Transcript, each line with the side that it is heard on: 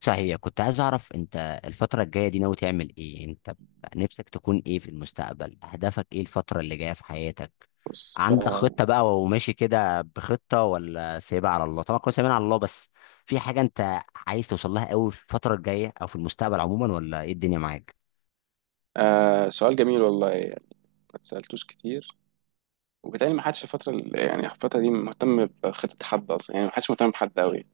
left: صحيح، كنت عايز اعرف انت الفترة الجاية دي ناوي تعمل ايه؟ انت نفسك تكون ايه في المستقبل؟ اهدافك ايه الفترة اللي جاية في حياتك؟
right: بص
left: عندك
right: آه
left: خطة بقى وماشي كده بخطة، ولا سايبها على الله؟ طبعا كنا سايبين على الله، بس في حاجة انت عايز توصل لها قوي في الفترة الجاية او في المستقبل عموما، ولا ايه الدنيا معاك؟
right: آه، سؤال جميل والله، يعني ما اتسألتوش كتير، وبالتالي ما حدش الفترة يعني الفترة دي مهتم بخطة حد أصلا، يعني ما حدش مهتم بحد أوي.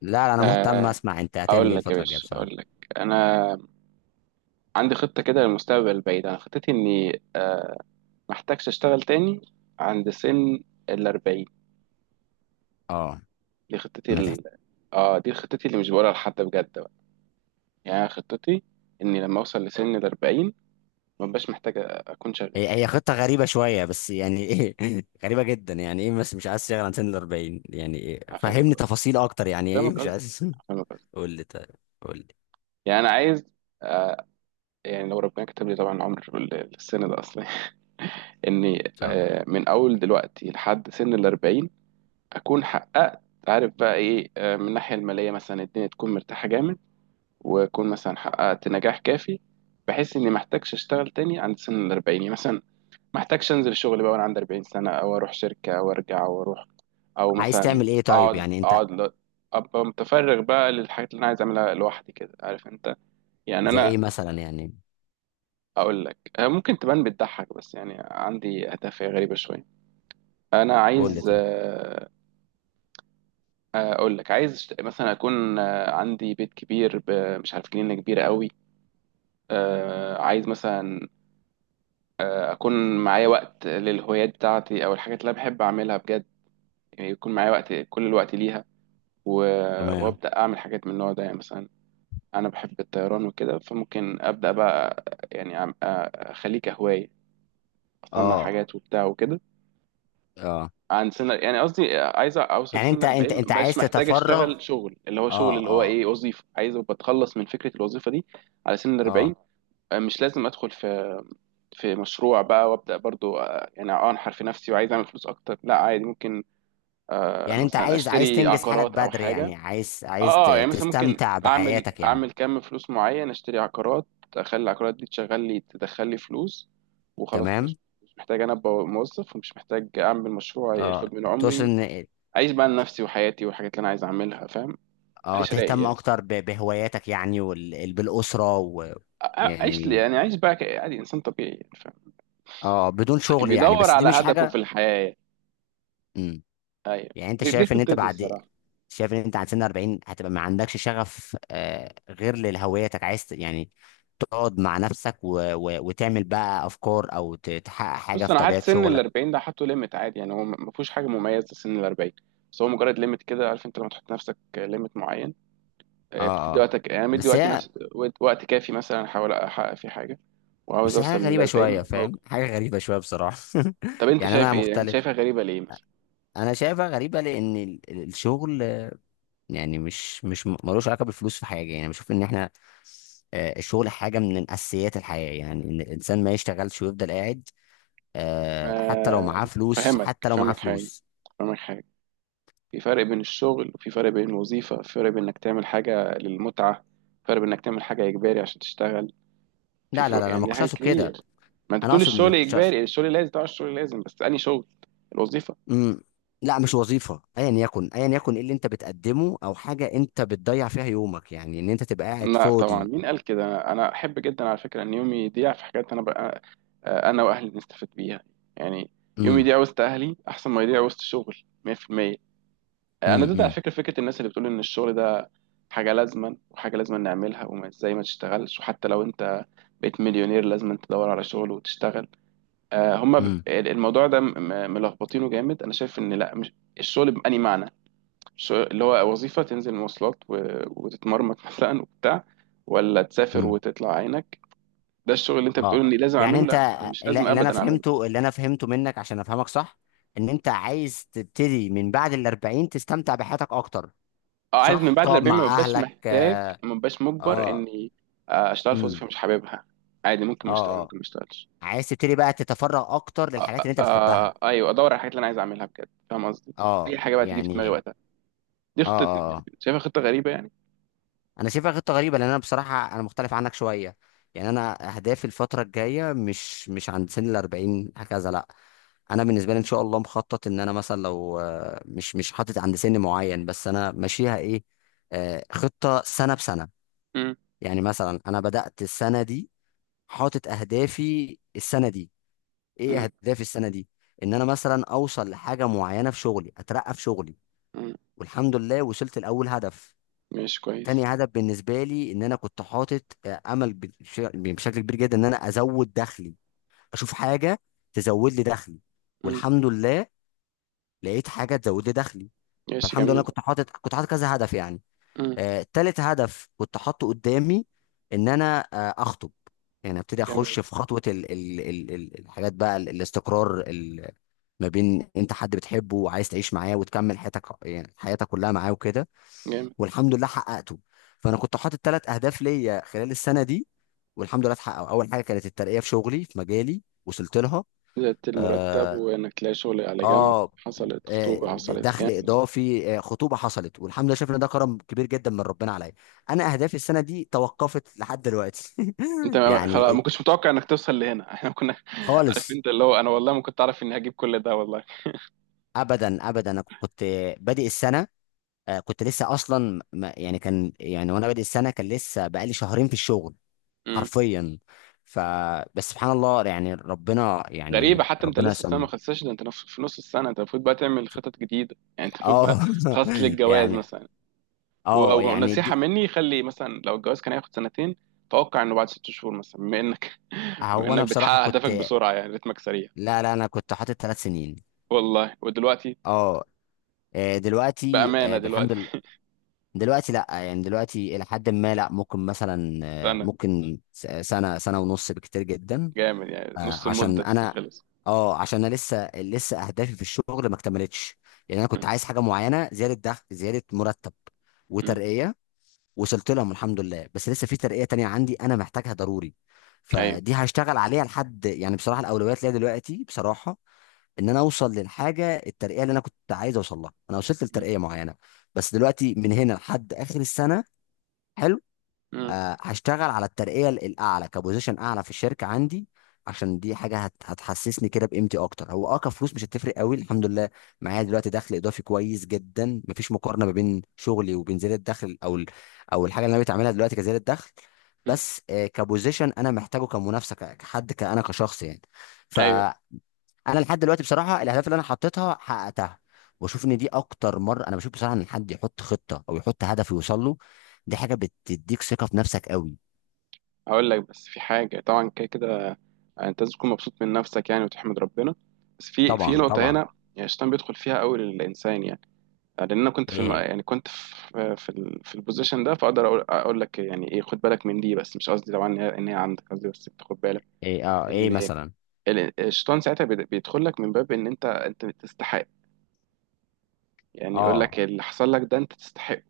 left: لا لا، انا مهتم
right: آه
left: اسمع انت هتعمل
right: أقول
left: ايه
right: لك يا
left: الفترة الجاية
right: باشا،
left: بصراحة.
right: أقول لك أنا عندي خطة كده للمستقبل البعيد. أنا خطتي إني ما أحتاجش أشتغل تاني عند سن الأربعين.
left: اه.
right: دي خطتي
left: ما
right: ال...
left: تحت.
right: آه، دي خطتي اللي مش بقولها لحد بجد بقى. يعني أنا خطتي إني لما أوصل لسن الأربعين ما بقاش محتاج أكون شغال.
left: هي خطة غريبة شوية، بس يعني ايه غريبة جدا، يعني ايه؟ بس مش عايز تشتغل عن سن ال 40؟ يعني إيه؟
right: فاهمك
left: فهمني
right: قصدي
left: تفاصيل اكتر، يعني ايه
right: فاهمك
left: مش
right: قصدي
left: عايز؟
right: فاهمك قصدي.
left: قول لي طيب. قول لي ان
right: يعني انا عايز، آه، يعني لو ربنا كتب لي طبعا عمر السن ده اصلا، اني
left: شاء الله
right: من اول دلوقتي لحد سن الاربعين اكون حققت، عارف بقى ايه، من الناحيه الماليه مثلا الدنيا تكون مرتاحه جامد، واكون مثلا حققت نجاح كافي، بحيث اني ما احتاجش اشتغل تاني عند سن الاربعين. يعني مثلا ما احتاجش انزل الشغل بقى وانا عندي 40 سنه، او اروح شركه او ارجع او اروح، او
left: عايز
right: مثلا
left: تعمل ايه طيب
right: اقعد
left: يعني انت؟
right: اقعد ل- ابقى متفرغ بقى للحاجات اللي انا عايز اعملها لوحدي كده، عارف انت. يعني
left: زي
right: انا
left: ايه مثلا يعني؟
right: اقول لك، ممكن تبان بتضحك، بس يعني عندي هدف غريبه شويه. انا
left: قول لي
right: عايز،
left: طيب.
right: اقول لك، عايز مثلا اكون عندي بيت كبير مش عارف، جنينه كبيره قوي. عايز مثلا اكون معايا وقت للهوايات بتاعتي او الحاجات اللي انا بحب اعملها بجد. يعني يكون معايا وقت، كل الوقت ليها، و-
left: تمام.
right: وابدا اعمل حاجات من النوع ده. يعني مثلا انا بحب الطيران وكده، فممكن ابدا بقى، يعني اخليه كهوايه، اصنع
left: اه
right: حاجات وبتاع وكده.
left: اه.
right: عن سنة، يعني قصدي عايز اوصل
left: يعني
right: سن
left: انت انت
right: 40
left: انت
right: مبقاش
left: عايز
right: محتاج
left: تتفرغ؟
right: اشتغل شغل اللي هو شغل
left: اه
right: اللي هو
left: اه
right: ايه، وظيفة. عايز ابقى اتخلص من فكرة الوظيفة دي على سن 40.
left: اه.
right: مش لازم ادخل في مشروع بقى وابدا برضو، يعني انحر في نفسي وعايز اعمل فلوس اكتر. لا عادي ممكن،
left: يعني انت
right: مثلا
left: عايز
right: اشتري
left: تنجز حالك
right: عقارات او
left: بدري، يعني
right: حاجة.
left: عايز
right: اه،
left: عايز ت-
right: يعني مثلا ممكن
left: تستمتع
right: اعمل
left: بحياتك يعني.
right: اعمل كم فلوس معين، اشتري عقارات، اخلي العقارات دي تشغل لي، تدخل لي فلوس، وخلاص كده.
left: تمام.
right: مش محتاج انا ابقى موظف، ومش محتاج اعمل مشروع
left: اه.
right: ياخد من
left: تقصد
right: عمري.
left: ان،
right: اعيش بقى لنفسي وحياتي والحاجات اللي انا عايز اعملها، فاهم؟
left: اه
right: اعيش رايق
left: تهتم
right: يعني،
left: اكتر بهواياتك يعني وبالاسره و،
right: اعيش لي
left: يعني
right: يعني، اعيش بقى عادي، انسان طبيعي يعني، فاهم؟
left: اه بدون شغل يعني؟
right: بيدور
left: بس دي
right: على
left: مش
right: هدفه في
left: حاجه.
right: الحياه يعني.
left: مم.
right: ايوه،
left: يعني انت
right: دي
left: شايف ان انت
right: خطتي
left: بعد،
right: الصراحه.
left: شايف ان انت عند سن 40 هتبقى ما عندكش شغف، غير لهويتك؟ عايز يعني تقعد مع نفسك و... و... وتعمل بقى افكار، او تحقق حاجه
right: بص
left: في
right: انا حاطط
left: طبيعه
right: سن ال
left: شغلك.
right: 40 ده، حاطه ليميت عادي. يعني هو ما فيهوش حاجه مميزه سن ال 40، بس هو مجرد ليميت كده. عارف انت لما تحط لنفسك ليميت معين،
left: اه
right: بتدي
left: اه.
right: وقتك. يعني أنا مدي
left: بس
right: وقتي
left: هي،
right: نفس وقت كافي، مثلا احاول احقق فيه حاجه، وعاوز
left: بس هي
right: اوصل
left: حاجه
right: لل
left: غريبه
right: 40
left: شويه، فاهم؟
right: موجود.
left: حاجه غريبه شويه بصراحه.
right: طب انت
left: يعني
right: شايف
left: انا
right: ايه؟ انت
left: مختلف.
right: شايفها غريبه ليه مثلا؟
left: انا شايفها غريبه لان الشغل، يعني مش مش م- ملوش علاقه بالفلوس في حاجه. يعني بشوف ان احنا، الشغل حاجه من اساسيات الحياه، يعني ان الانسان ما يشتغلش ويفضل قاعد، حتى لو
right: ما-
left: معاه فلوس،
right: فاهمك
left: حتى لو معاه
right: فاهمك حاجه
left: فلوس.
right: فاهمك حاجه. في فرق بين الشغل، وفي فرق بين الوظيفة، في فرق بين إنك تعمل حاجة للمتعة، في فرق بين إنك تعمل حاجة إجباري عشان تشتغل. في
left: لا لا
right: فروق
left: لا لا،
right: يعني،
left: ما
right: دي
left: كنتش
right: حاجات
left: اقصد كده.
right: كتير. ما أنت
left: انا
right: بتقول
left: اقصد، ما
right: الشغل
left: كنتش اقصد.
right: إجباري، الشغل لازم، طبعا الشغل لازم، بس أنهي شغل؟ الوظيفة؟
left: امم. لا مش وظيفه، ايا يكن ايا يكن ايه اللي انت بتقدمه، او حاجه انت بتضيع فيها يومك، يعني ان انت تبقى قاعد
right: لا طبعا،
left: فاضي.
right: مين قال كده؟ أنا أحب جدا على فكرة إن يومي يضيع في حاجات أنا بقى، أنا وأهلي نستفيد بيها. يعني يومي
left: امم،
right: يضيع وسط أهلي أحسن ما يضيع وسط شغل. 100%. انا
left: امم.
right: ضد على
left: امم،
right: فكره الناس اللي بتقول ان الشغل ده حاجه لازما، وحاجه لازما نعملها، وما ازاي ما تشتغلش، وحتى لو انت بقيت مليونير لازم تدور على شغل وتشتغل. آه، هما
left: امم.
right: الموضوع ده ملخبطينه جامد. انا شايف ان لا، مش الشغل بأني معنى الشغل اللي هو وظيفه تنزل مواصلات وتتمرمط، مثلا وبتاع، ولا تسافر
left: امم.
right: وتطلع عينك. ده الشغل اللي انت بتقول
left: اه
right: اني لازم
left: يعني
right: اعمله،
left: انت،
right: لا أنا مش لازم
left: اللي انا
right: ابدا اعمله.
left: فهمته، اللي انا فهمته منك عشان افهمك صح، ان انت عايز تبتدي من بعد الأربعين تستمتع بحياتك اكتر.
right: اه، عايز من
left: صح،
right: بعد
left: تقعد
right: الأربعين
left: مع اهلك.
right: ما ببقاش مجبر
left: اه،
right: إني، أشتغل في
left: امم.
right: وظيفة مش حاببها. عادي،
left: اه آه.
right: ممكن ما أشتغلش.
left: عايز تبتدي بقى تتفرغ اكتر
right: آه
left: للحاجات
right: آه
left: اللي انت بتحبها.
right: أيوه، أدور على الحاجات اللي أنا عايز أعملها بجد، فاهم قصدي؟ أي
left: اه
right: حاجة بقى تيجي في دماغي
left: يعني.
right: وقتها. دي
left: اه،
right: خطتي.
left: اه آه.
right: شايفها خطة غريبة يعني؟
left: انا شايفها خطه غريبه، لان انا بصراحه انا مختلف عنك شويه. يعني انا اهدافي الفتره الجايه مش عند سن ال 40 هكذا، لا. انا بالنسبه لي ان شاء الله مخطط ان انا مثلا، لو مش حاطط عند سن معين، بس انا ماشيها ايه، خطه سنه بسنه.
right: مم.
left: يعني مثلا انا بدات السنه دي، حاطط اهدافي السنه دي. ايه
right: مم.
left: اهدافي السنه دي؟ ان انا مثلا اوصل لحاجه معينه في شغلي، اترقى في شغلي.
right: مم.
left: والحمد لله وصلت لاول هدف.
right: ماشي
left: تاني
right: كويس.
left: هدف بالنسبه لي، ان انا كنت حاطط امل بشكل كبير جدا ان انا ازود دخلي، اشوف حاجه تزود لي دخلي.
right: مم.
left: والحمد لله لقيت حاجه تزود لي دخلي.
right: ماشي
left: فالحمد لله
right: جميل.
left: كنت حاطط كذا هدف يعني.
right: مم.
left: تالت هدف كنت حاطه قدامي، ان انا اخطب. يعني ابتدي اخش
right: جميل.
left: في خطوه الحاجات بقى، الاستقرار، ما بين انت حد بتحبه وعايز تعيش معاه وتكمل حياتك، يعني حياتك كلها معاه وكده.
right: جامد.
left: والحمد لله حققته. فانا كنت حاطط ثلاث اهداف ليا خلال السنه دي، والحمد لله اتحققوا. اول حاجه كانت الترقيه في شغلي في مجالي، وصلت لها.
right: زادت المرتب،
left: اه،
right: وإنك تلاقي شغل على جنب،
left: آه.
right: حصلت خطوبة، حصلت
left: دخل
right: جامد.
left: اضافي، خطوبه حصلت. والحمد لله شايف ان ده كرم كبير جدا من ربنا عليا. انا اهدافي السنه دي توقفت لحد دلوقتي
right: انت خلاص، ما
left: يعني.
right: كنتش متوقع انك توصل لهنا، احنا كنا عارف
left: خالص.
right: انت، اللي هو انا والله ما كنت اعرف اني هجيب كل ده والله.
left: ابدا ابدا. انا كنت بادئ السنه، كنت لسه اصلا يعني كان يعني، وانا بادئ السنه كان لسه بقالي شهرين في الشغل
right: مم.
left: حرفيا. ف، بس سبحان الله، يعني ربنا، يعني
right: غريبة، حتى انت
left: ربنا
right: لسه السنة ما
left: سم.
right: خلصتش، ده انت في نص السنة انت المفروض بقى تعمل خطط جديدة. يعني انت المفروض بقى
left: اه
right: تخطط للجواز
left: يعني.
right: مثلا،
left: اه يعني
right: ونصيحة
left: دي.
right: مني، خلي مثلا لو الجواز كان هياخد سنتين توقع انه بعد ست شهور مثلا، بما انك بما
left: هو انا
right: انك
left: بصراحه
right: بتحقق
left: كنت،
right: اهدافك بسرعة، يعني رتمك سريع.
left: لا لا انا كنت حاطط 3 سنين.
right: والله. ودلوقتي
left: اه. دلوقتي
right: بأمانة
left: بالحمد لله.
right: دلوقتي
left: دلوقتي لا، يعني دلوقتي الى حد ما، لا، ممكن مثلا
right: سنة.
left: ممكن سنه، سنه ونص بكتير جدا.
right: جامد يعني نص
left: عشان
right: المدة.
left: انا،
right: خلص.
left: اه عشان انا لسه اهدافي في الشغل ما اكتملتش. يعني انا كنت
right: مم.
left: عايز حاجه معينه، زياده دخل، زياده مرتب،
right: مم.
left: وترقيه. وصلت لهم الحمد لله، بس لسه في ترقيه تانية عندي انا محتاجها ضروري،
right: ايوه.
left: فدي هشتغل عليها لحد يعني بصراحه. الاولويات ليا دلوقتي بصراحه ان انا اوصل للحاجه الترقيه اللي انا كنت عايز اوصل لها. انا وصلت
right: مم.
left: لترقيه معينه، بس دلوقتي من هنا لحد اخر السنه، حلو،
right: مم.
left: هشتغل على الترقية الأعلى، كبوزيشن أعلى في الشركة عندي. عشان دي حاجة هتحسسني كده بقيمتي أكتر. هو كفلوس مش هتفرق قوي الحمد لله، معايا دلوقتي دخل إضافي كويس جدا. مفيش مقارنة ما بين شغلي وبين زيادة الدخل، أو أو الحاجة اللي أنا بتعملها دلوقتي كزيادة دخل.
right: مم.
left: بس كبوزيشن أنا محتاجه كمنافسة، كحد، أنا كشخص يعني. ف،
right: ايوه.
left: انا لحد دلوقتي بصراحه الاهداف اللي انا حطيتها حققتها. واشوف ان دي اكتر مره انا بشوف بصراحه ان حد يحط خطه او يحط هدف يوصل له. دي حاجه بتديك ثقه في نفسك قوي.
right: هقول لك، بس في حاجة، طبعا كده كده انت لازم تكون مبسوط من نفسك يعني، وتحمد ربنا. بس في
left: طبعا،
right: نقطة
left: طبعا.
right: هنا، يعني الشيطان بيدخل فيها قوي للإنسان يعني. لأن أنا كنت في
left: ايه،
right: يعني كنت في في البوزيشن ده، فأقدر أقول أقول لك يعني إيه، خد بالك من دي. بس مش قصدي طبعا إن هي عندك، قصدي بس تاخد بالك
left: ايه، اه، ايه
right: إن
left: مثلا؟
right: الشيطان ساعتها بيدخل لك من باب إن أنت تستحق. يعني يقول
left: اه،
right: لك اللي حصل لك ده أنت تستحق،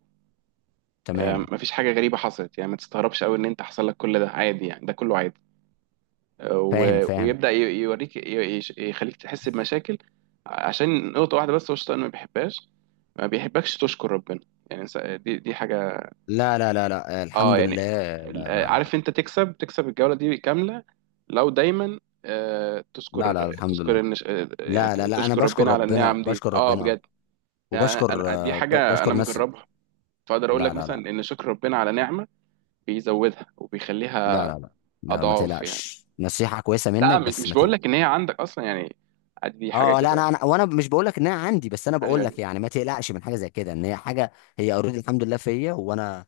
left: تمام.
right: مفيش حاجة غريبة حصلت، يعني ما تستغربش قوي إن أنت حصل لك كل ده، عادي يعني، ده كله عادي.
left: فاهم فاهم.
right: ويبدأ يوريك يخليك تحس بمشاكل. عشان نقطة واحدة بس هو الشيطان ما بيحبهاش، ما بيحبكش تشكر ربنا. يعني دي حاجة.
left: لا لا لا لا،
right: اه
left: الحمد
right: يعني
left: لله. لا لا لا
right: عارف انت، تكسب الجولة دي كاملة لو دايما
left: لا. لا،
right: تشكر
left: الحمد لله.
right: تشكر يعني
left: لا لا لا، انا
right: تشكر
left: بشكر
right: ربنا على
left: ربنا،
right: النعم دي،
left: بشكر
right: اه
left: ربنا.
right: بجد. يعني
left: وبشكر
right: دي
left: آه، ب-
right: حاجة انا
left: بشكر ناس.
right: مجربها، فاقدر اقول
left: لا
right: لك
left: لا لا.
right: مثلا ان شكر ربنا على نعمة بيزودها
left: لا
right: وبيخليها
left: لا لا لا ما
right: اضعاف يعني.
left: تقلقش، نصيحة كويسة
right: لا
left: منك، بس
right: مش
left: ما
right: بقول لك
left: تقلقش.
right: ان هي عندك اصلا يعني، عادي دي حاجه
left: اه لا،
right: كده.
left: انا وانا مش بقول لك ان انا عندي، بس انا
right: ايوه.
left: بقول
right: أيوة.
left: لك يعني ما تقلقش من حاجه زي كده، ان هي حاجه. هي اوريدي الحمد لله فيا. وانا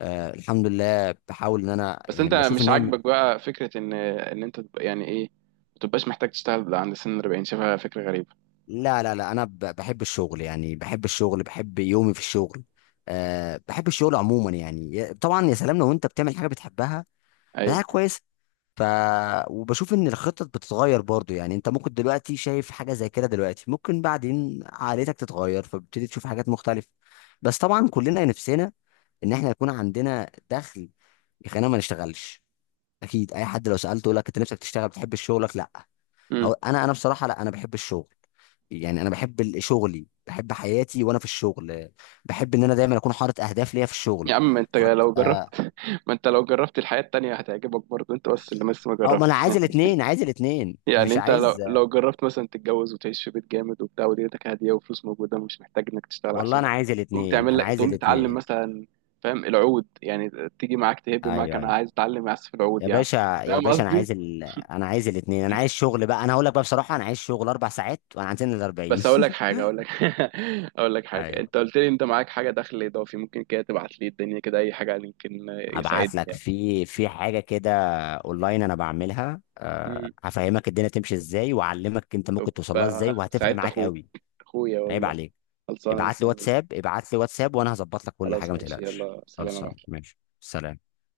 left: الحمد لله بحاول ان انا
right: بس
left: يعني
right: انت
left: بشوف
right: مش
left: ان انا.
right: عاجبك بقى فكره ان انت تبقى يعني ايه، ما تبقاش محتاج تشتغل عند سن 40، شايفها فكره غريبه؟
left: لا لا لا، انا بحب الشغل، يعني بحب الشغل، بحب يومي في الشغل. بحب الشغل عموما، يعني، طبعا يا سلام لو انت بتعمل حاجه بتحبها، ده حاجه
right: ايوه.
left: كويسه. ف، وبشوف ان الخطط بتتغير برضو، يعني انت ممكن دلوقتي شايف حاجه زي كده، دلوقتي ممكن بعدين عقليتك تتغير، فبتبتدي تشوف حاجات مختلفه. بس طبعا كلنا نفسنا ان احنا يكون عندنا دخل يخلينا ما نشتغلش. اكيد اي حد لو سالته يقول لك انت نفسك تشتغل بتحب شغلك؟ لا.
right: امم.
left: أو انا، انا بصراحه لا، انا بحب الشغل. يعني انا بحب شغلي، بحب حياتي وانا في الشغل. بحب ان انا دايما اكون حاطط اهداف ليا في
right: يا
left: الشغل،
right: عم انت
left: حاطط.
right: لو جربت،
left: اه.
right: ما انت لو جربت الحياه التانيه هتعجبك برضه انت، بس اللي لسه ما
left: أو ما انا
right: جربتش.
left: عايز الاثنين، عايز الاثنين،
right: يعني
left: مش
right: انت لو
left: عايز.
right: جربت مثلا تتجوز وتعيش في بيت جامد وبتاع، ودنيتك هاديه وفلوس موجوده ومش محتاج انك تشتغل
left: والله انا
right: عشانها،
left: عايز
right: تقوم
left: الاثنين،
right: تعمل
left: انا
right: لك،
left: عايز
right: تقوم تتعلم
left: الاثنين.
right: مثلا، فاهم؟ العود يعني، تيجي معاك، تهب معاك،
left: ايوه،
right: انا
left: ايوه.
right: عايز اتعلم اعزف العود
left: يا
right: يا عم.
left: باشا. يا
right: فاهم
left: باشا،
right: قصدي؟
left: انا عايز الاثنين، انا عايز شغل بقى. انا هقول لك بقى بصراحه، انا عايز شغل 4 ساعات وانا عندنا ال 40.
right: بس اقول لك حاجه، اقول لك اقول لك حاجه، انت
left: ايوه.
right: قلت لي انت معاك حاجه دخل اضافي، ممكن كده تبعت لي الدنيا كده، اي حاجه يمكن يساعدني
left: هبعت لك
right: يعني.
left: في حاجه كده اونلاين انا بعملها.
right: امم.
left: هفهمك الدنيا تمشي ازاي، واعلمك انت
right: طب،
left: ممكن توصل لها ازاي، وهتفرق
right: ساعدت
left: معاك
right: اخوك،
left: قوي.
right: اخويا
left: عيب
right: والله،
left: عليك.
right: خلصانه
left: ابعت لي
right: مستنيك.
left: واتساب، ابعت لي واتساب، وانا هظبط لك كل
right: خلاص،
left: حاجه ما
right: ماشي،
left: تقلقش.
right: يلا سلام يا
left: خلصان
right: معلم.
left: ماشي سلام.